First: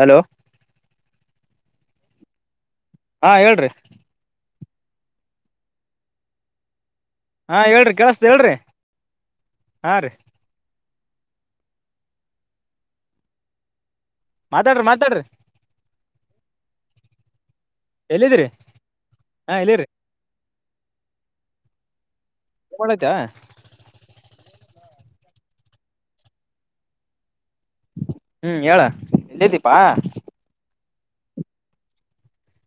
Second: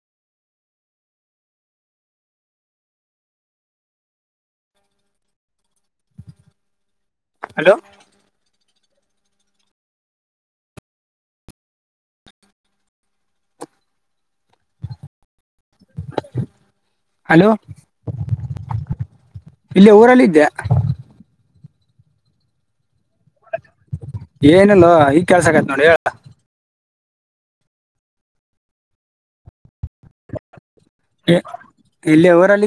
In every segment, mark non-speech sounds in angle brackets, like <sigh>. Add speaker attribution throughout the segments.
Speaker 1: Hello ಹಾ ಹೇಳ್ರಿ ಹಾ
Speaker 2: ಹಲೋ
Speaker 1: ಹೇಳ್ರಿ ಕಳ್ಸ್ದ ಹೇಳ್ರಿ ಹಾ ರೀ. ಮಾತಾಡ್ರಿ ಮಾತಾಡ್ರಿ.
Speaker 2: ಹಲೋ.
Speaker 1: ಎಲ್ಲಿದಿರಿ ಹಾ ಎಲ್ಲಿದ್ರಿ.
Speaker 2: ಊರಲ್ಲಿದ್ದೆ.
Speaker 1: ಡ ಆಯತಾ <unintelligible>
Speaker 2: ಏನಲ್ಲ ಈಗ್ ಕೆಲ್ಸ ಆತ್ ನೋಡಿ ಹೇಳ.
Speaker 1: ಹ್ಮ್ ಹೇಳ ಎಲ್ಲಿದ್ದೀಪಾ.
Speaker 2: ಇಲ್ಲೆ ಊರಲ್ಲಿ.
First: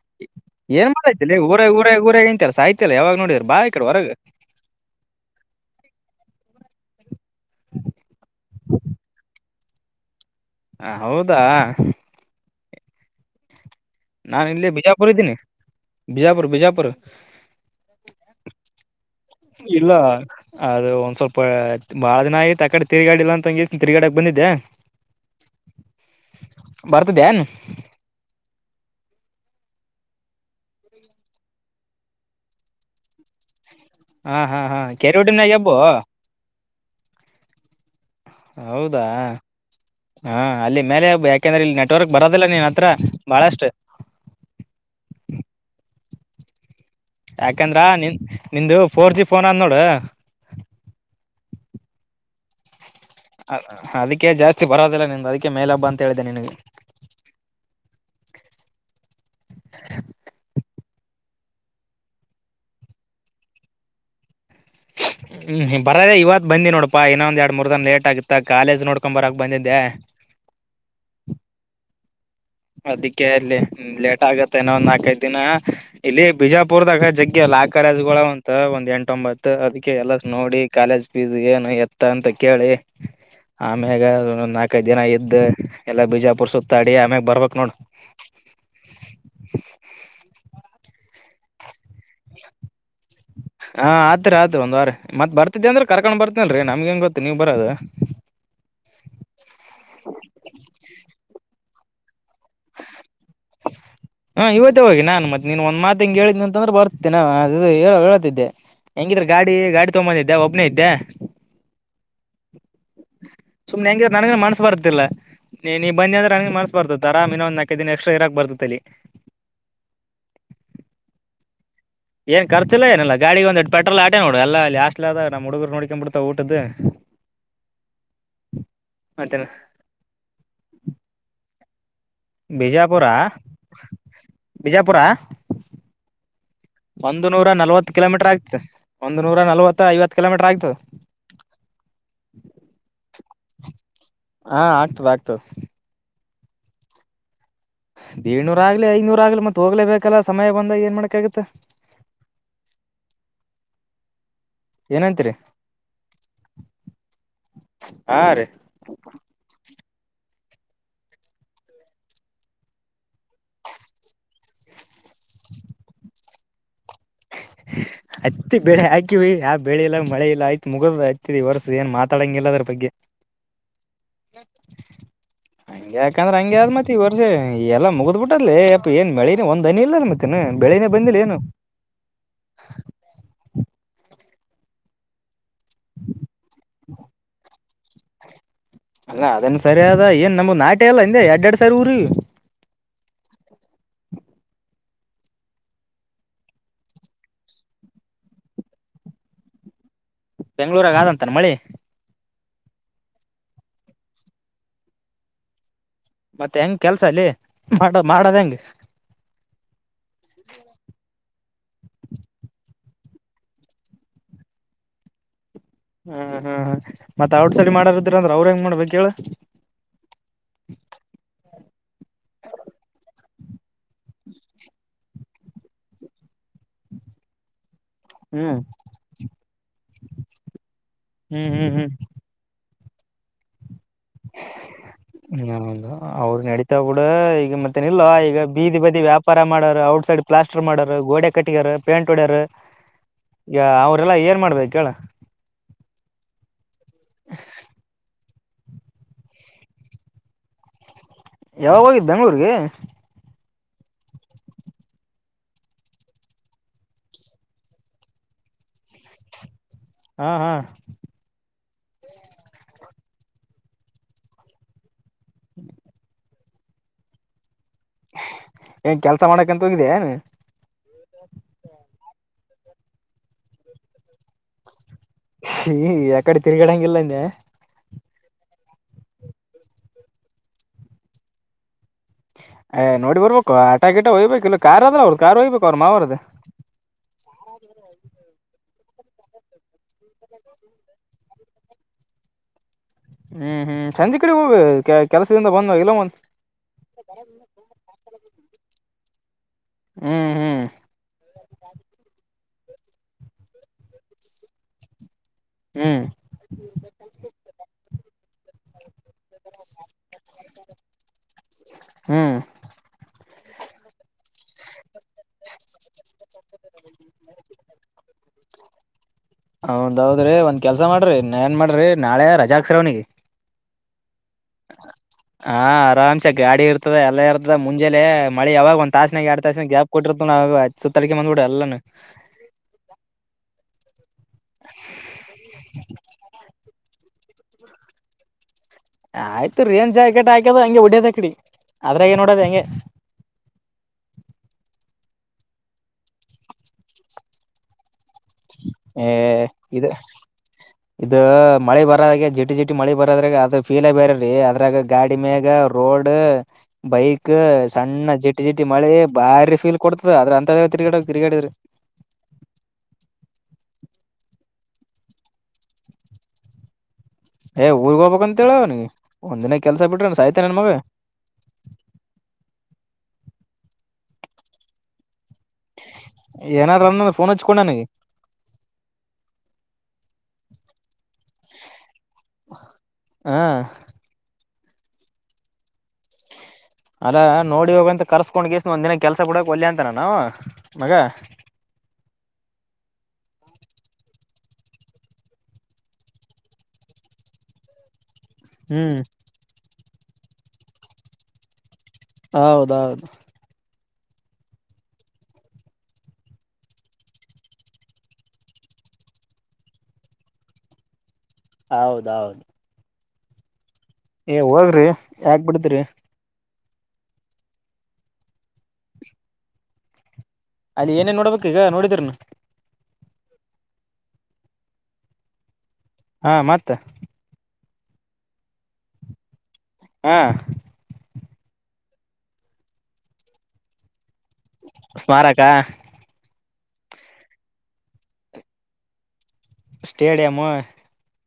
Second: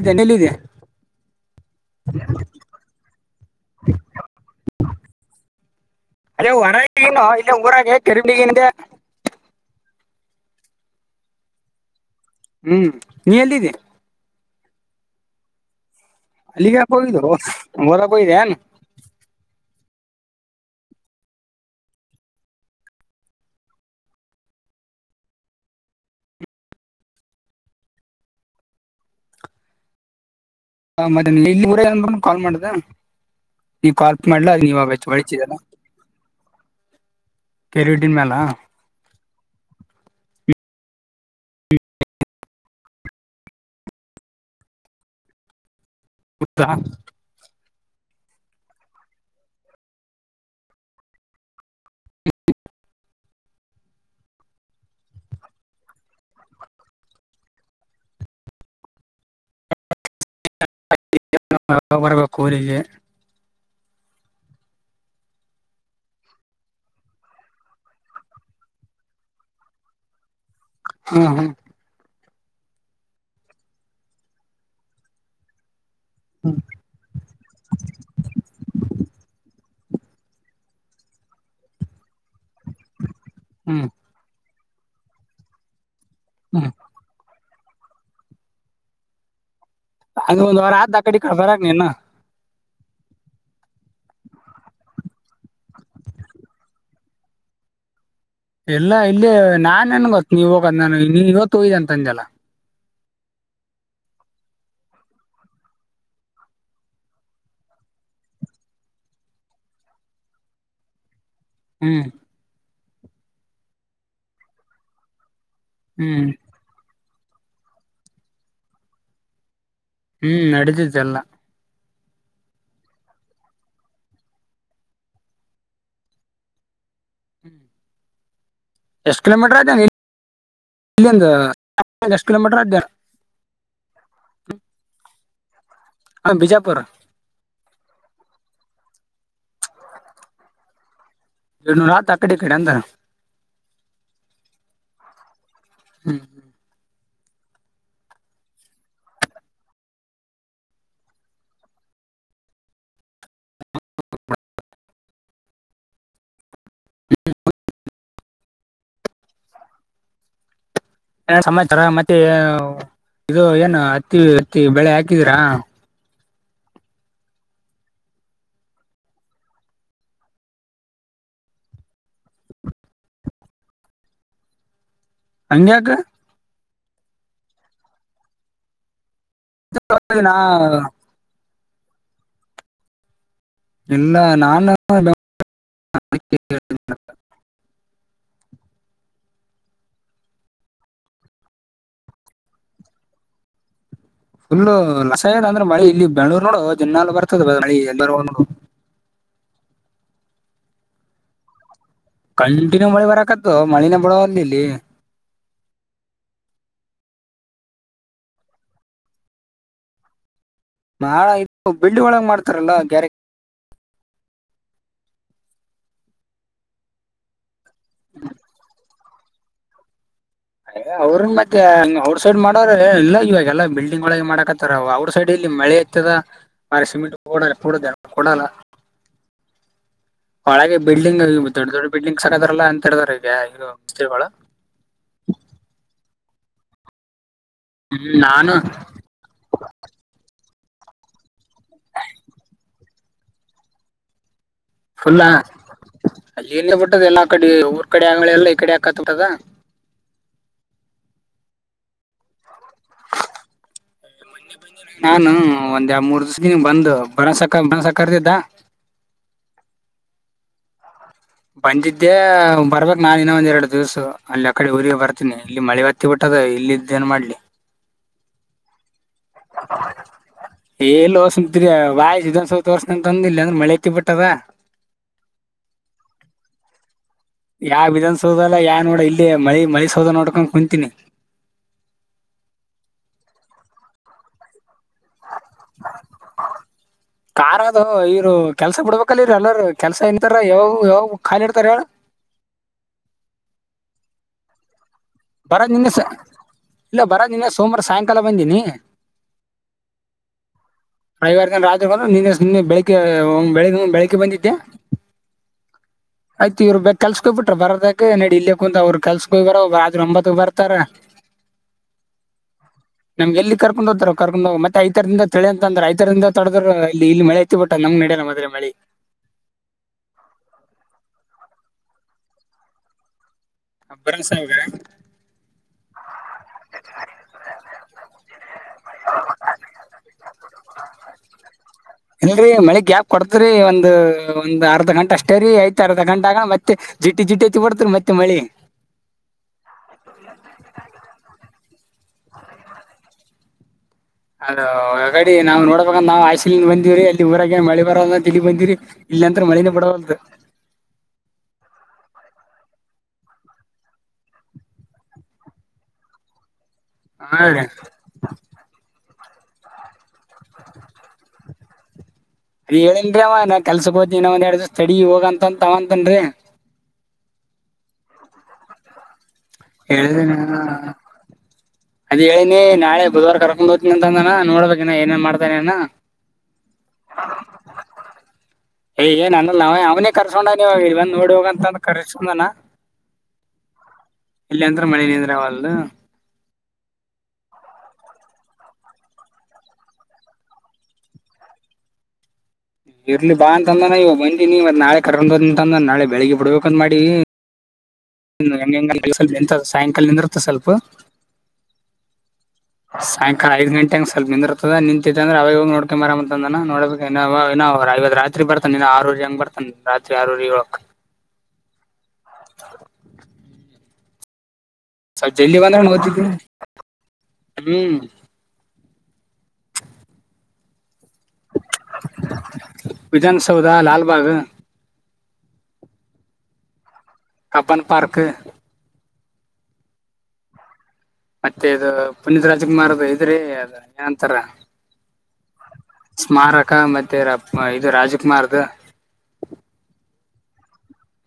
Speaker 1: ಏನ್ ಮಾಡತತಿಲ್ಲ ಊರ ಊರ ಊರೇ ಅಂತಾರಲ್ಲ ಸಾಯ್ತಲ್ಲ ಯಾವಾಗ ನೋಡಿದ್ರ ಬಾ ಈ ಕಡೆ ಹೊರಗ.
Speaker 2: ಅದೇ ಹೊರಗನು ಇಲ್ಲ ಊರಾಗೆ ಕರಿಬಗಿಂದೆ.
Speaker 1: ಹ ಹೌದಾ.
Speaker 2: ಹ್ಮ್ ನೀ ಎಲ್ಲಿದ್ದೀ?.
Speaker 1: ನಾನು ಇಲ್ಲಿ ಬಿಜಾಪುರ ಇದ್ದೀನಿ. ಬಿಜಾಪುರ್
Speaker 2: ಅಲ್ಲಿಗೆ
Speaker 1: ಬಿಜಾಪುರ್
Speaker 2: ಹಯು ಹೊರ ಬಯ್ದ ಏನ್.
Speaker 1: ಇಲ್ಲ. ಅದು ಒಂದ್ ಸ್ವಲ್ಪ ಬಾಳ ದಿನ ಆಯತ್ ಆ ಕಡೆ ತಿರ್ಗಾಡಿ ಇಲ್ಲ ಅಂತಂಗ ತಿರ್ಗಾಡಕ್ ಬಂದಿದ್ದೆ. ಬರತ ನ್.
Speaker 2: ಹ ಮತ್ತೆ ಇಲ್ಲಿ ಊಂದ್ರ ಕಾಲ್ ಮಾಡ್ದ. ನೀವ ಕಾಲ್ಪ್
Speaker 1: ಹಾ
Speaker 2: ಮಾಡ್ಲ
Speaker 1: ಹಾ
Speaker 2: ಅ
Speaker 1: ಹಾ
Speaker 2: ನೀವ್
Speaker 1: ಕೆರೋಡಿನಾಗ
Speaker 2: ಹೊಳಿದಲ್ಲ
Speaker 1: ಹಬ್ಬು
Speaker 2: ಪರಿ ಹಟ್ಟಿದ ಮ್ಯಾಲ <inaudible>
Speaker 1: ಹೌದಾ ಹ ಅಲ್ಲಿ ಮೇಲೆಬ ಯಾ. ಯಾಕಂದ್ರೆ ಇಲ್ಲಿ ನೆಟ್ವರ್ಕ್ ಬರದಲ್ಲ ನೀನ್ ಹತ್ರ ಬಾಳಷ್ಟು.
Speaker 2: ಕುತಾ.
Speaker 1: ಯಾಕಂದ್ರ ನಿನ್ ನಿಂದು ಫೋರ್ ಜಿ ಫೋನ್ ಅಂದ್ ನೋಡ್. ಅದಕ್ಕೆ ಜಾಸ್ತಿ ಬರೋದಿಲ್ಲ ನಿಂದ ಅದಕ್ಕೆ ಮೇಲ್ ಬಾ ಅಂತ ಹೇಳಿದೆನೆ ನಿನಗೆ.
Speaker 2: ಬರ್ಬೇಕು ಊರಿಗೆ.
Speaker 1: ಹ್ಮ. ಹ್ಮ್ ಹ್ ಬರದ ಇವತ್ತು ಬಂದಿ ನೋಡಪಾ ಇನ್ನೊಂದ ಎರಡು ಮೂರ್ ದನ ಲೇಟ್ ಆಗಿ ಕಾಲೇಜ ನೋಡ್ಕೊಬರಾಕ್ ಬಂದಿದ್ದೆ.
Speaker 2: ಹಾ ಹಾ
Speaker 1: ಅದಕ್ಕೆ ಅಲ್ಲಿ ಲೇಟ್ ಆಗತ್ತೆ ಇನ ಒಂದ್ ನಾಲ್ಕೈದ ದಿನ. ಇಲ್ಲಿ ಬಿಜಾಪುರ್ದಾಗ ಜಗ್ಗೆ ಎಲ್ಲಲಾ ಕರಜ್ಗಳ ಅಂತ ಒಂದ್ ಎಂಟೊಂಬತ್ತುತ್ ಅದಕ್ಕೆ ಎಲ್ಲ ನೋಡಿ. ಕಾಲೇಜ್ ಫೀಸ್ ಏನು ಎತ್ತ ಅಂತ ಕೇಳಿ
Speaker 2: ಹ್ಮ್
Speaker 1: ಆಮ್ಯಾಗ ಒಂದ ನಾಲ್ಕ್. ನಾಲ್ಕೈದು ದಿನ ಇದ್ದ್ ಎಲ್ಲಾ ಬಿಜಾಪುರ್
Speaker 2: ಹ್ಮ್
Speaker 1: ಸುತ್ತ ಅಡಿ ಆಮ್ಯಾಗ ಬರ್ಬಕ್ ನೋಡ.
Speaker 2: ಹಂಗ ಒಂದ್ ವಾರ ಆದ ಅಕಡಿ ಕ ಬರ ನೀನು.
Speaker 1: ಹಾ ಆದರಿ ಆದ್ರರಿ ಒಂದವಾರ ಮತ್ ಬರ್ತಿದಿ ಅಂದ್ರ ಕರ್ಕೊಂಡ್ ಬರ್ತೇನ್ರರಿ ನಮ್ಗೆನ್ ಗೊತ್ತು ನೀವು ಬರೋದು.
Speaker 2: ಎಲ್ಲಾ ಇಲ್ಲ ನಾನನ್ ಗೊತ್ತ ನೀವ ಹೋಗ ನ ನೀ ಇವತ್ತುಯ್ದ ಅಂತ ಅಂದಲ್ಲ.
Speaker 1: <inaudible> ಹಾ ಇವತ್ತೇ ಹೋಗಿ ನಾನ್ ಮತ್ತೆ ನೀನ್ ಒಂದ್ ಮಾತಂಗೆ ಹೇಳಿದನಿ ಅಂತಂದ್ರೆ ಬರ್ತೇನೆ ಹೇಳ್ತಿದ್ದೆ. ಹೆಂಗಿದ್ರೆ ಗಾಡಿ ಗಾಡಿ ತಗೊಂದಿದ್ದೆ ಒಬ್ನೇ ಇದ್ದೆ.
Speaker 2: ಹ್ಮ್.
Speaker 1: ಸುಮನೆ ಹೆಂಗಿದ ನನನ್ ಮನ್ಸ್ಸ ಬರ್ತ್ತಲ್ಲ ನೀ ಬಂದಿ
Speaker 2: ಹ್ಮ್
Speaker 1: ನನ್ ಮನ್ಸ್ಸ. ಬರ್ತಾರರೀನ ಆರಾಮ್ ಈನೊಂದು ಒಂದ ನಾಕೈ ದಿನ ಎಕ್ಟ್ರಾ ಇಕ್ ಬರ್ತತಿಲ್ಲಿ.
Speaker 2: ಹ್ಮ್ ನಡೆದಿದ್ದಲ್ಲ.
Speaker 1: ಏನ್ ಖರ್ಚ್ ಇಲ್ಲಾ ಏನ ಇಲ್ಲಾ ಗಾಡಿ ಒಂದಂದು ಎಡ್ ಪೆಟ್ರೋಲ್ ಆಟ ನೋಡಿ ಅಲ್ಲ ಹಾಸ್ಟೇಲ್ ಅದ ಹುಗರು ನೋಡ್ಕೊಂಡ್ ಬಿಡ್ತದರು ಊಟದು.
Speaker 2: ಹ್ಮ್ ಎಷ್ಟ್
Speaker 1: ಮತ್ತೇನ
Speaker 2: ಕಿಲೋಮೀಟರ್........ ಅದನೆ ಇಲ್ಲಿಂದ. ಎಷ್ಟು ಕಿಲೋಮೀಟರ್ ಆದ್ಯಾನ
Speaker 1: ಬಿಜಾಪುರ ಬಿಜಾಪುರ
Speaker 2: ಹ ಬಿಜಾಪುರ್
Speaker 1: ಒಂದು ನೂರ ನಲ್ವತ್ತು ಕಿಲೋಮೀಟರ್ ಆಗ್ತದೆ ಒಂದು ನೂರ ನಲ್ವತ್ತು ಐವತ್ತು ಕಿಲೋಮೀಟರ್ ಆಗ್ತದೆ
Speaker 2: ಎರಡ್ನೂರ ಆತ ಆ ಕಡೆಡಿ ಕಡೆ ಅಂತ
Speaker 1: ಹಾ ಆಗ್ತದ ಆಗ್ತದ
Speaker 2: ಹ್ಮ್
Speaker 1: ಏಡ್ನೂರ ಆಗ್ಲಿ ಐನೂರ ಆಗ್ಲಿ ಮತ್ತ್ ಹೋಗ್ಲೇಬೇಕಲ್ಲ ಸಮಯ ಬಂದಾಗ ಏನ್ ಮಾಡಕ ಆಗತ್ತ ಏನಂತರಿ ಹಾ ರೀ
Speaker 2: ಸಮಯ ತರ ಮತ್ತೆ ಇದು ಏನು ಹತ್ತಿ ಹತ್ತಿ ಬೆಳೆ ಹಾಕ ಹಾಕಿದೀರಾ
Speaker 1: ಹ <inaudible> ಹತ್ತಿ ಬೆಳೆ ಹಾಕಿವಿ ಯಾವ ಬೆಳೆ ಇಲ್ಲ ಮಳೆ ಇಲ್ಲ ಆಯ್ತ್ ಮುಗ್ ಹತ್ತಿದ ವರ್ಸದ ಏನ್ ಮಾತಾಡಂಗ್ ಇಲ್ಲ ಅದ್ರ ಬಗ್ಗೆ ಹ <inaudible>
Speaker 2: ಹಂಗೆಕ
Speaker 1: ಯಾಕಂದ್ರೆ ಹಂಗೆ ಮತ್ ಈ ವರ್ಷ ಎಲ್ಲಾ ಮುಗಿದ್ ಬಿಟ್ಟದ್ಲೇ ಏನ್ ಮಳೆನೆ ಒಂದ್ ಹನಿ ಇಲ್ಲ ನ
Speaker 2: ನಾ
Speaker 1: ಮತ್ತೇನು ಬೆಳನೇ ಬಂದಿಲ್ಲ ಏನು
Speaker 2: ಇಲ್ಲ ನಾನ <inaudible>
Speaker 1: ಅಲ್ಲ ಅದನ್ ಸರಿಯದ ಏನ್ ನಮ್ ನಾಟ ಎಲ್ಲ ಹಿಂದೆ ಎರಡ್ ಎರಡ್ ಸಾವರ ಊರಿ
Speaker 2: ಪುಲ್ಲು ಲಸಾಯ ಅಂದ್ರೆ ಮಳಿ ಇಲ್ಲಿ ಬೆಂಗಳೂರು ನೋಡು ದಿನ್ನಲು ಬರ್ತದ ಮಳಿ ಎಲ್ಲ ನೋಡು
Speaker 1: ಬೆಂಗ್ಳೂರಾಗ ಆದಂತಾನ ಮಳಿ
Speaker 2: ಕಂಟಿನ್ಯೂ ಮಳಿ ಬರಕತ್ತು ಮಳಿನ <unintelligible> ಬಳ ಅಲ್ ಇಲ್ಲಿ
Speaker 1: ಮತ್ತೆ ಹೆಂಗ್ ಕೆಲ್ಸ ಅಲ್ಲಿ ಮಾಡ ಮಾಡದ ಹೆಂಗ
Speaker 2: ನಾಳ ಇತ್ತು ಬಿಲ್ಡ್ ಒಳಗೆ ಮಾಡ್ತಾರಲ್ಲ ಗ್ಯಾರೆ
Speaker 1: ಹ್ಮ್ ಹ್ಮ್ ಹ ಮತ್ ಔಟ್ ಸೈಡ್ ಮಾಡಾರಿದ್ರ ಅಂದ್ರ ಅವ್ರ ಹೆಂಗ್ ಮಾಡ್ಬೇಕ್ ಹೇಳ
Speaker 2: ಅವ್ರನ್ ಮತ್ತೆಂಗ್ ಔಟ್ ಸೈಡ್ ಮಾಡ್ರೆ ಇಲ್ಲ ಇವಾಗಲ್ಲ ಬಿಲ್ಡಿಂಗ್ ಒಳಗ ಮಾಡಕತ್ತಾರ ಅವ ಅವ್ರ ಸೈಡ್ ಇಲ್ಲಿ ಮಳೆ <unintelligible> ದ ಮಾರಿ ಸಿಮೆಂಟ್ ಪೋಡರ್ೂಡ
Speaker 1: ಹ್ಮ್ <unintelligible>
Speaker 2: ಒಳಗೆ ಬಿಲ್ಡಿಂಗ್
Speaker 1: ಹ್ಮ್
Speaker 2: ದೊಡ್ಡ
Speaker 1: ಹ್ಮ್
Speaker 2: ದೊಡ್
Speaker 1: ಹ್ಮ್
Speaker 2: ಬಿಲ್ಡಿಂಗ್ ಸಾಕದಾರಲ್ಲ ಅಂತ ಹೇಳಿದಾರ <inaudible> ಈಗ ಈ ಮಳ
Speaker 1: ಹ ಹೌದು ಅವ್ರ ನಡೀತಾವ ಬಿಡು ಈಗ ಮತ್ತೆ ನಿಲ್ಲ
Speaker 2: ಹ್ಮ್
Speaker 1: ಈಗ
Speaker 2: ನಾನು
Speaker 1: ಬೀದಿ ಬದಿ ವ್ಯಾಪ್ ಪರ ಮಾಡಾರು ಔಟ್ ಸೈಡ್ ಪ್ಲಾಸ್ಟರ್ ಮಾಡಾರ ಗೋಡೆ ಕಟ್ಟಗ್ಯಾರ ಪೇಂಟ್ ಹೊಡ್ಯಾರು ಈಗ ಅವ್ರಲ್ಲಾ ಏನ್ ಮಾಡ್ಬೇಕ ಹೇಳ
Speaker 2: ಫುಲ್ ಅಲ್ಲಿ ಏನ ಬಿಟ್ಟದ ಎಲ್ಲಾ ಕಡೆ ಊರ್ ಕಡೆ ಆಲ್ಲ ಈ ಕಡೆ ಹಾಕತ್ ಬಿಟ್ಟದ
Speaker 1: ಯಾವಾಗ ಹೋಗಿದ್ದ್ ಬೆಂಗ್ಗಳೂರ್ರಿಗೆ
Speaker 2: ನಾನು ಒಂದ್ ಮೂರ್ ದಿವಸನ್ ಬಂದು <unintelligible> ಬರಸಕ ಬಸಕರ್ದಿದ್ದ
Speaker 1: ಹಾ ಹಾ
Speaker 2: ಬಂದಿದ್ದೆ ಬರ್ಬೇಕ್ ನಾ ಇನ್ನೊ ಒಂದ್ ಎರಡು ದಿವ್ಸ ಅಲ್ಲಿ ಅ ಕಡೆ ಊರಿಗೆ ಬರ್ತೀನಿ ಇಲ್ಲಿ ಮಳೆ ಬತ್ ಹತ್ತಿ ಬಿಟ್ಟದ ಇಲ್ ಇದ್ ಏನ್ ಮಾಡ್ಲಿ
Speaker 1: ಏನ್ ಕೆಲ್ಸ ಮಾಡಕಂತ ಹೋಗಿದೆ
Speaker 2: <unintelligible> ಎಲ್ಲಿೋರ್ಸ ಬಾಯಿ ಸನ್ಸವೋರ್ ಅಂತ ಅಂದಿಲ್ಲ ಅಂದ್ರ ಮಳೆ ಐತಿ ಬಿಟ್ಟದ
Speaker 1: ಹ ಎಕಡೆ ತಿರಗಡಗೆಲ್ಲಂದ
Speaker 2: ಯಾವ ವಿಧಾನಸೌಧಲ್ಲಾ ಯಾ ನೋಡ ಇಲ್ಲಿ ಮಳಿ ಮಳಿ ಸೌದ ನೋಡ್ಕೊಂಡ ಕುಂತೀನಿ
Speaker 1: ಏ ನೋಡಿ ಬರ್ಬೇಕು ಆಟಾ ಗಿಟ ಹೊಯ್ಬೇಕು ಇಲ್ಲ ಕಾರ್ ಅದ ಅವ್ಳ ಕಾರ್ ಹೊಯ್ಬೇಕು ಅವ್ರ ಮಾವರ್ದ
Speaker 2: ಕಾರರ್ ಅದು ಇರು ಕೆಲ್ಸ ಬಿಡ್ಬೇಕಲ್ಲರ ಎಲ್ಲಾರ ಕೆಲ್ಸ ಇನ್ಂತಾರ ಯಾವ ಯಾವ ಖಾಲಿ ಇಡ್ತಾರ ಹೇಳ
Speaker 1: ಹ್ಮ್ ಹ್ಮ್ ಸಂಜೆ ಕಡೆ ಹೋಗ ಕೆಲಸದಿಂದ
Speaker 2: ಬರ
Speaker 1: ಬಂದ
Speaker 2: ನಿನ್ನೆ
Speaker 1: ಇಲ್ಲ ಒಂದ್
Speaker 2: ಇಲ್ಲ ಬರ ನಿನ್ನೆ ಸೋಮಾರ ಸಾಯಂಕಾಲ ಬಂದೀನಿ
Speaker 1: ಹ್ಮ್ ಹ್ಮ್
Speaker 2: <unintelligible> ರವಾರದಿನ ರಾಜ ನಿ ನಿನ್ನೆ ಬೆಳಿಗ್ಗೆ ಹುಂ ಬೆಳಿಗ್ಗೆ ಹುಂ ಬೆಳಿಗ್ಗೆ ಬಂದಿದ್ದೆ.
Speaker 1: ಹು
Speaker 2: ಆಯ್ತ ಇವರ ಬೆ ಕಲಸಕ್ಕಹೋಗಿಬಿಟ್ಟ್ರ ಬರ್ದಕ ನಡಿ ಇಲ್ಲೆ ಕುಂತಾವ ಅವರು ಕೆಲ್ಸ್ಕೋಗ್ಯಾರಾ ಅವರ ಆಯ್ ರೋಂಬತ್ತಕ್ ಬರ್ತಾರ.
Speaker 1: ಹು
Speaker 2: ನಂಗೆಲ್ಲಿ ಕರ್ಕೊಂಡ್ ಹೋಗತಾರ ಕರ್ಕೊಂಡ ಹೋಗ್ ಮತ್ತ ಐತಾರದಿಂದ ತಳಿ ಅಂತ ಅಂದ್ರ ಐತಾರದಿಂದ ತಡದರ ಇಲ್ಲಿ ಮಳೆ ಐತ್. ತ್ತಿಬಿಟ್ಟ ನಮ್ಮಎಡ್ಯಾಗ ಮಧುರ ಮಳಿ.
Speaker 1: ಹೌದ ಹೌದ ರೀ ಒಂದು ಕೆಲಸ ಮಾಡಿರಿ ನಏನು ಮಾಡಿರಿ ನಾಳೆ ರಜಾ ಹಾಕ್ಷಸ್ರವನಿಗೆ.
Speaker 2: ಅಬ್ಬ್ರನ್ ಸಂಘ.
Speaker 1: ಹಾ ಆರಾಮ್ಸೆ ಗಾಡಿ ಇರ್ತದ ಎಲ್ಲ ಇರ್ತದ ಮುಂಜೆಲೆ ಮಳಿ ಯಾವಾಗ ಒಂದ ತಾಸನಾಗ ಎರಡ್ ತಾಸನಾಗ ಗ್ಯಾಪ್. ಕೊಟ್ಟಿರ್ತ ನೋಡ ಅವಾಗ ಸುತ್ತ ತಲಕ ಬಂದಬಿಡ ಎಲ್ಲಾನು.
Speaker 2: ಇಲ್ಲಡ್ರಿ ಮಳಿ ಗ್ಯಾಪ್ ಕೊಡ್ತರಿ ಒಂದ್ ಒಂದ್ ಅರ್ಧ ಗಂಟೆ ಅಷ್ಟೇರಿ ಐತ ಅರ್ಧ ಗಂಟ ಆಗನ ಮತ್ತೆ. ಜಿಟಿ ಜಿಟಿ ಹತ್ತಿ ಬಿಡ್ತ ಮತ್ತ ಮಳಿ.
Speaker 1: ಆಯ್ತು ರೇನ್ ಜಾಕೆಟ್ ಹಾಕದ ಹಂಗೆ ಹೊಡದ ಆಕಡಿ ಅದ್ರಾಗೇ ನೋಡದ ಹಂಗೆ.
Speaker 2: ಹಲೋ ಆಗಲ್ಲಿ ನಾವು ನೋಡ್ಬೇಕಂದ ನಾವು ಆಸೆಯಿಂದ ಬಂದವ್ರರಿ ಅಲ್ಲಿ ಊರಾಗೆ ಮಳಿ ಬರೋದ. ಇಲ್ಲಿ ಬಂದಿವಿರಿ ಇಲ್ಲಿ ನಿಂತ್ರ ಮಳಿನ ಬಿಡವಲ್ದ.
Speaker 1: ಹು ಇದು ಮಳಿ ಬರೋಹಾಗೆ ಜಿಟಿ ಜಿಟಿ ಮಳಿ ಬರದ್ರಾಗ ಅದರ ಫೀಲ್ ಬೇರೆರಿ ಅದ್ರಾಗ ಗಾಡಿಮ್ಯಾಗ ಅವರ. ರೋಡ. ಬೈಕ್
Speaker 2: ಹಾ ರೀ ಅದ್
Speaker 1: ಸಣ್ಣ ಜಿಟಿ ಜಿಟಿ ಮಳಿ ಬಾರಿ ಫೀಲ್ ಕೊಡ್ತದ ಆದ್ರಂತ ತಿರ್ಗಾಡ ತಿರ್ಗಾಡಿದ್ರ.
Speaker 2: ರಿ ಹೇಳೇನ್ರೀ ಅವಾ ನಾ ಕೆಲಸಕ್ಕ ಹೋಗತೇ ಇನ್ನ ಒಂದ ಎರಡದಿಸ ತಡಿ ಹೋಗ ಅಂತ ತಾವಂತಾಂಡ್ರಿ.
Speaker 1: ಏ ಊರಿಗ್ ಹೋಗ್ಬೇಕಂತ ಹೇಳವನಿಗೆ ಒಂದಿನ ಕೆಲ್ಸ ಬಿಟ್ರೆ ಸಾಯ್ತನೆನ ಮಗಾ.
Speaker 2: ಅದ ಹೇಳಿನಿ ನಾಳೆ ಬುಧವಾರ ಕರ್ಕೊಂಡ್ ಹೋಗ್ತನಿ ಅಂದಾನ ನೋಡ್ಬೇಕಿನ ಏನ್ ಏನ್ ಮಾಡ್ತಾನ ಏನ.
Speaker 1: ಏನಾರ ಅಂನನ್ನ ಫೋನ್ ಹಚ್ಕೊಂಡ ನನಗೆ.
Speaker 2: ಏ ಏನ್ ಅನಲ್ಲ ಅವ ಅವನೇ ಕರ್ಸ್ಕೊಂಡ ನೀಲ್ಲಿ ಬಂದ ನೋಡಿ. ನೋಡಿ ಹೋಗಂತಂದ ಕರ್ಸಕೊಂಡಾನ
Speaker 1: ಹ
Speaker 2: ಇಲ್ಲ ಅಂದ್ರ ಮಳಿ ನಿಂದ್ರ ವಲ್ದು.
Speaker 1: ಅಣ್ಣಾ ನೋಡಿ ಹೋಗ ಅಂತ ಕರ್ಸ್ಕೊಂಡ ಗಿಸ್ ಒಂದ ದಿನಾ ಕೆಲಸ ಬಿಡೋಕ್ಕ ಒಲ್ಲಾ ಅಂತಾನ ನವಾ ಮಗಾ.
Speaker 2: ಇರ್ಲಿ ಬಾ ಅಂತಂದನಾ ಇವ ಬಂದಿ ನೀ ಮತ್ತ ನಾಳೆ ಕರ್ಕೊಂಡ ಹೋಗಿ ತಂದ ನಾಳೆ ಬೆಳಿಗ್ಗೆ ಬಿಡ್ಬೇಕಂದ ಮಾಡಿ. ಹೆಂಗಂಗ
Speaker 1: ಹ್ಮ್
Speaker 2: ಸ್ವಲ್ ನಿಂತದ ಸಾಯಂಕಾಲ ನಿಂದರ್ತ್ತದ ಸ್ವಲ್ಪ.
Speaker 1: ಹೌದ
Speaker 2: ಸಾಯ ಕಾಲಾ ಐದ ಗಂಟೆ ಸ್ವಲ್ಪ ನಿಂದರ್ತದ ನಿಂತಿದ್ದ ಅಂದ್ರ ಅವಾಗ ಹೋಗಿ ನೋಕೊಂಡಬರಮಾ ಅಂದಾನ ನೋಡಬೇಕ ಇನ್ನು ಅವಾಗ ರೆಲ್ವೇದ್ರಾಗ. ತ್ರಿ ಬರ್ತಾನ ಇನ ಆರೂವರಿ ಹಂಗ ಬರ್ತಾನ ರಾತ್ರಿ ಆರೂವರಿ ಏಳುಕ್ಕ.
Speaker 1: ಹೌದ ಹೌದ
Speaker 2: ತೌ
Speaker 1: ಏ ಹೋಗ್ರಿ.
Speaker 2: ಸ್ವಲ್ಪ
Speaker 1: ಯಾಕ್
Speaker 2: ಜಲ್ದಿ
Speaker 1: ಬಿಡದ್ರಿ
Speaker 2: ಬಂದ್ರ ಮುಗಿತೇತಿ ಹು
Speaker 1: ಅಲ್ಲಿ ಏನ ಏನ ನೋಡ್ಬೇಕ ಈಗ ನೋಡಿದ್ರನ.
Speaker 2: ವಿಧಾನಸೌಧ ಲಾಲ್ಬಾಗ್.
Speaker 1: ಹಾ ಮತ್ತ.
Speaker 2: Cubbon park.
Speaker 1: ಹು
Speaker 2: ಮತ್ತೆ ಇದ ಪುನೀತ್ ರಾಜ್ಕುಮಾರ್ ಇದುರಿ ಅದು ಏನಂತಾರ.
Speaker 1: ಸ್ಮಾರಕಾ.
Speaker 2: ಸ್ಮಾರಕಾ ಮತ್ತೆ ರಪ್ ಇದು ರಾಜಕುಮಾರದ.
Speaker 1: ಸ್ಟೇಡಿಯಮು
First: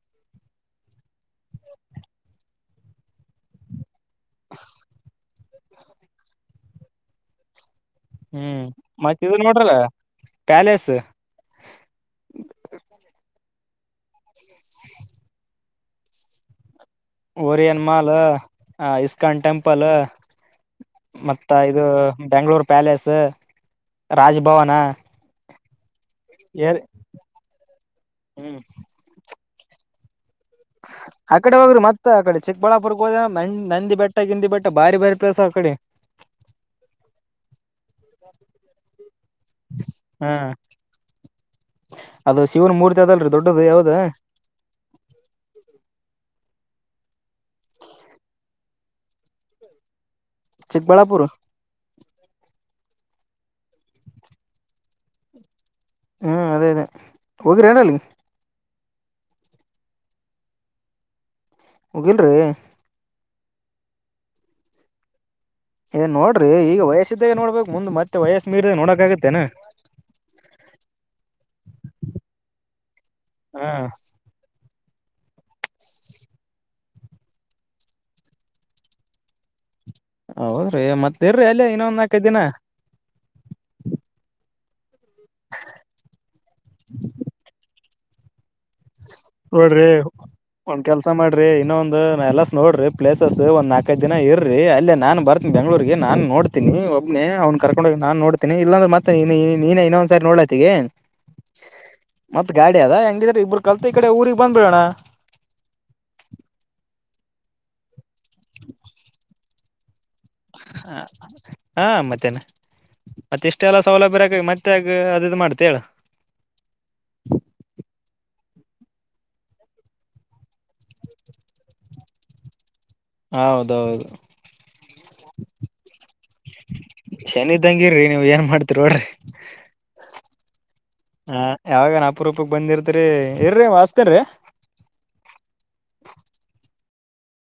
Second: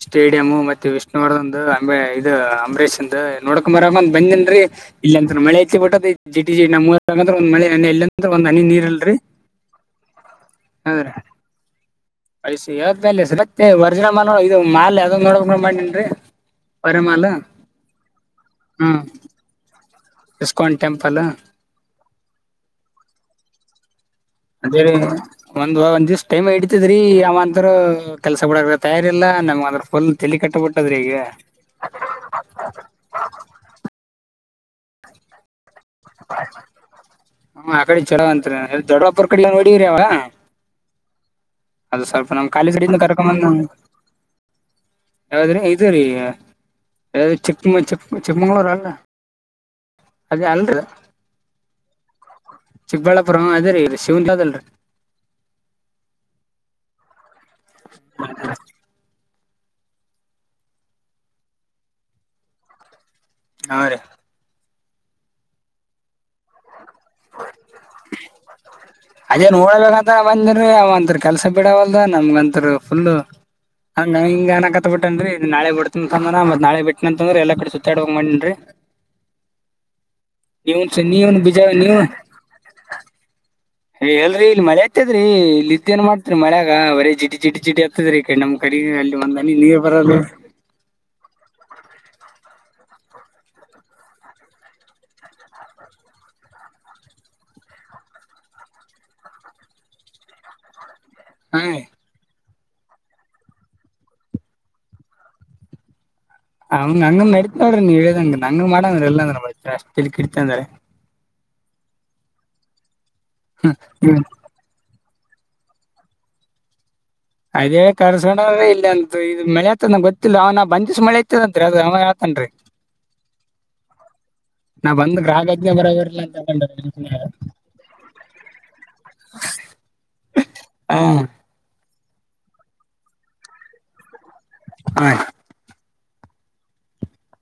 Speaker 2: ಸ್ಟೇಡಿಯಮ್ ಮತ್ತೆ ವಿಷ್ಣುವರ್ದಂದು ಅ ಅಂ ಇದು ಅಂಬರೀಷ್ಂದ ನೋಡ್ಕೊಂಬರಕ ಅಂತ ಬಂದನ್ರರಿ ಇಲ್ಲಾಂತ ಮಳೆ ಹೆಚ್ಚಿ ಬಿಟ್ಟದಿ ಜಿಟಿ ಜಿ ನಮ್ಮ ಉರ್ನಗ ಒಂದ್ ಮಳೆ ಇಲ್ಲ ಅ ಒಂದ್
Speaker 1: ಹ್ಮ್
Speaker 2: ಹನಿ ನೀರ್ ಇಲ್ರಿ
Speaker 1: ಮತ್ತ ಇದು ನೋಡ್ರಲ್ಲ ಪ್ಯಾಲೇಸ್
Speaker 2: ಹಾ ಐಸಿ ಆದಾದ್ಮೇಲೆತ್ತ ವರ್ಜ್ರ ಮಾಲ್ ಇ ಮಾಲ್ ಯಾವ್ದ್ ನೋಡ ಮಾಡಿನ ರೀ ಹೊರ ಮಾಲ್
Speaker 1: ಓರಿಯನ್ ಮಾಲ್ ಆ
Speaker 2: ಹ್ಮ್
Speaker 1: ಇಸ್ಕಾನ್ ಟೆಂಪಲು
Speaker 2: ಇಸ್ಕಾನ್ ಟೆಂಪಲು
Speaker 1: ಮತ್ತ ಇದು ಬೆಂಗ್ಗಳೂರು ಪ್ಯಾಲೇಸು ರಾಜ್ಭವ
Speaker 2: ಅದೇ <inaudible> ಒಂದ್ ಒಂದ್ ದಿವ್ಸ ಟೈಮ್
Speaker 1: ಏರ್
Speaker 2: ಇಡ್ತದ್ರೀ ಅವಂತರು ಕೆಲ್ಸ
Speaker 1: ಹ್ಮ್
Speaker 2: ಬುಡಕ ತಯಾರಿಲ್ಲಾ ನಮ್ ಅಂದ್ರ ಫೋಲ್ ತಲೆ ಕಟಾಬಿಟ್
Speaker 1: ಆ ಕಡೆ ಹೋಗರು ಮತ್ತ ಆ ಕಡೆ ಚಿಕ್ಕಬಳ್ಳಾಪುರ ಹೋದ ನಂದಿ ಬೆಟ್ಟ ಗಿಂದಿ ಬೆಟ್ಟ ಬರೀ ಭಾರಿ ಪ್ಲೇಸ್ ಆ ಕಡೆ
Speaker 2: ಹ ಆ ಕಡೆ ಚಲೋ ಅಂತ್ರೀ ಎ ದೊಡ್ಡಪುರ್ ಕಡೆ ನೋಡವ್ರಿ ಅವರ
Speaker 1: ಹಾ
Speaker 2: ಅದು ಸ್ವಲ್ಪ ನಮ್ ಖಾಲಿ
Speaker 1: ಶಿವನ್
Speaker 2: ಕಡೆಇಂದ
Speaker 1: ಮೂರ್ತಿ ಅದಲ್ರಿ ದೊಡ್ಡದು
Speaker 2: ಕರ್ಕೊಂಬಂದಿವಿ
Speaker 1: ಯಾವ್ದ
Speaker 2: ಯಾವಾದ್ರೀ ಇದು ರೀ ಯಾವ ಚಿಕ್ಕ ಚಿಕ್ಕ ಚಿಕ್ಕಮಂಗ್ಳೂರ ಅಲ್ಲ ಹಾ <unintelligible> ಅಂದೆ
Speaker 1: ಚಿಕ್ಕಬಳ್ಳಾಪುರ್
Speaker 2: ಚಿಕ್ಕಬಳ್ಳಾಪುರ ಹ ಅದ ರೀ ಶಿವಂದ್ ಅದ ಅಲ್ರಿ
Speaker 1: ಹ್ಮ್ ಅದೇ ಅದೇ ಹೋಗಿರೇನಲ್ಲಿ
Speaker 2: ಹ <inaudible>
Speaker 1: ಹೋಗಿಲ್ ರೀ
Speaker 2: ಹಾ ರೀ
Speaker 1: ಎ ನೋಡ್ರಿ ಈಗ ವಯಸಿದ್ದಾಗೆ ನೋಡ್ಬೇಕು ಮುಂದ ಮತ್ತೆ ವಯಸ್ಸ ಮೀರ್ ನೋಡಕಗುತ್ತಾ.
Speaker 2: ಅದೇ ನೋಡಬೇಕಂತ ಬಂದೀನ್ರೀ ಅವಂತ ಕೆಲ್ಸ ಬಿಡವಲ್ದ ನಮ್ಗಂತರ ಫುಲ್.
Speaker 1: ಹ
Speaker 2: ಹಂಗ ಹಿಂಗ <inaudible> ಬಿಟ್ಟೇನ್ರಿ ನಾಳೆ ಬಿಡ್ತನಂತ ಅಂದನ ಮತ್ ನಾಳೆ ಬಿಟ್ಟನಂತದ್ರ ಎಲ್ಲ ಕಡೆ ಸುತ್ತಾಡ ಹೋಗ್ಬೇಕಂತ ಮಾಡೇನ್ರಿ.
Speaker 1: ಹೌದ್ರಿ
Speaker 2: ನೀವನ್
Speaker 1: ಮತ್ತ
Speaker 2: ನೀವನ್
Speaker 1: ಇರ್ರಿ
Speaker 2: ಬೀಜ
Speaker 1: ಅಲ್ಲೇ
Speaker 2: ನೀವ
Speaker 1: ಇನ್ನೊಂದ್ ನಾಲ್ಕೈದ್ ದಿನ
Speaker 2: ಏ ಎಲ್ರರಿ ಇಲ್ಲಿ ಮಳೆ. <unintelligible> ಅತ್ಯದ್ರೀ ಇಲ್ಲಿ ಇದ್ದ ಏನ್ ಮಾಡ್ತೀರಿ ಮಳೆಗಾ ಬರೆ ಜಿಟಿ ಜಿಟಿ ಜಿಟಿ ಅತ್ಯದ್ರೀ ಇಕಡಿ ಕಡಿ ಅಲ್ಲಿ ಒಂದನಿ ನೀರ್
Speaker 1: ನೋಡ್ರಿ
Speaker 2: ಬರಲ್ಲ ರೀ
Speaker 1: ಒಂದ್ ಕೆಲ್ಸ ಮಾಡ್ರಿ ಇನ್ನೊಂದ ಎಲ್ಲಸ್ ನೋಡ್ರಿ ಪ್ಲೇಸಸ್ ಒಂದ್ ನಾಕೈದ ದಿನ ಇರ್ರರಿ ಅಲ್ಲೇ ನಾನ್ ಬರ್ತೀನಿ <inaudible> ಬೆಂಗಳೂರಿಗೆ ನಾನ್ ನೋಡ್ತೀನಿ ಒಬ್ಬನೆ ಅವನ್ ಕರಕೊಂಡ ಹೋಗಿ ನಾನು ನೋಡ್ತೀನಿ ಇಲ್ಲಂದ್ರ ಮತ್ತೆ ನೀನೇ ಇನಾಒಂದ್ಸರಿ ಸರ್ ನೋಡ್ಲಾತಿಗೆ
Speaker 2: ಹಾ ರೀ
Speaker 1: ಮತ್ ಗಾಡಿ ಅದ ಹೆಂಗಿದ್ರ ಇಬ್ಬರು ಕಲ್ತ್ ಈ ಕಡೆ ಊರಿಗ್ ಬಂದ್ ಬಿಡೋಣ.
Speaker 2: ಹಂಗ ಹಂಗ ನಡಿತ ನೋಡ್ರಿ ನೀವ್ ಹೇಳ್ದಂಗ ಹಂಗ ಮಾಡಂಗ್ರ ಇಲ್ಲಂದ್ರ ಅಷ್ಟ್ ತೇಲಿಕೆಡಿತಂದ್ರ.
Speaker 1: ಹ ಹಾ ಮತ್ತೇನ ಮತ್ತೆ ಇಷ್ಟೆಲ್ಲ
Speaker 2: ನೀವ್
Speaker 1: ಸೌಲಭ್ಯಇರಕಾಗಿ ಮತ್ತೆ. ಮಾತ್ಯಾಗ ಅದಿನಾ ಮಾಡ್ತಿ ಹೇಳ.
Speaker 2: ಅದೇ ಕರ್ಸಕೊಂಡ್ರ ಇಲ್ಲಿಯಂತಾ ಇದು ಮಳೆ ಅತ್ಯದ್ ನನಗ ಗೊತ್ತಿಲ್ಲ ಅವನ ಬಂದಿಸ್ ಮಳೆ ಅತ್ಯದ್ದಂತ್ರಿ ಅದ ಅವ ಹೇಳತಾನ್ರಿ. <unintelligible>
Speaker 1: ಹೌದೌದು
Speaker 2: ನಾ ಬಂದ್ ಗ್ರಹಗತಿನೆ ಬರಬರಿ ಇಲ್ಲ ಅಂತ ಹೇಳ್ಕೊಂಡಾರೆ. <inaudible>
Speaker 1: ಶನಿ ಇದ್ದಂಗಿರ್ರಿ ನೀವ್ ಏನ್ ಮಾಡ್ತಿರಿ ನೋಡ್ರಿ
Speaker 2: ಹಾ
Speaker 1: ಹ ಯಾವಾಗನ ಅಪರೂಪಕ ಬಂದಿರ್ತೀರಿ ಇರ್ರೀ ವಸ್ತ್ರರಿ
Speaker 2: ಹಾ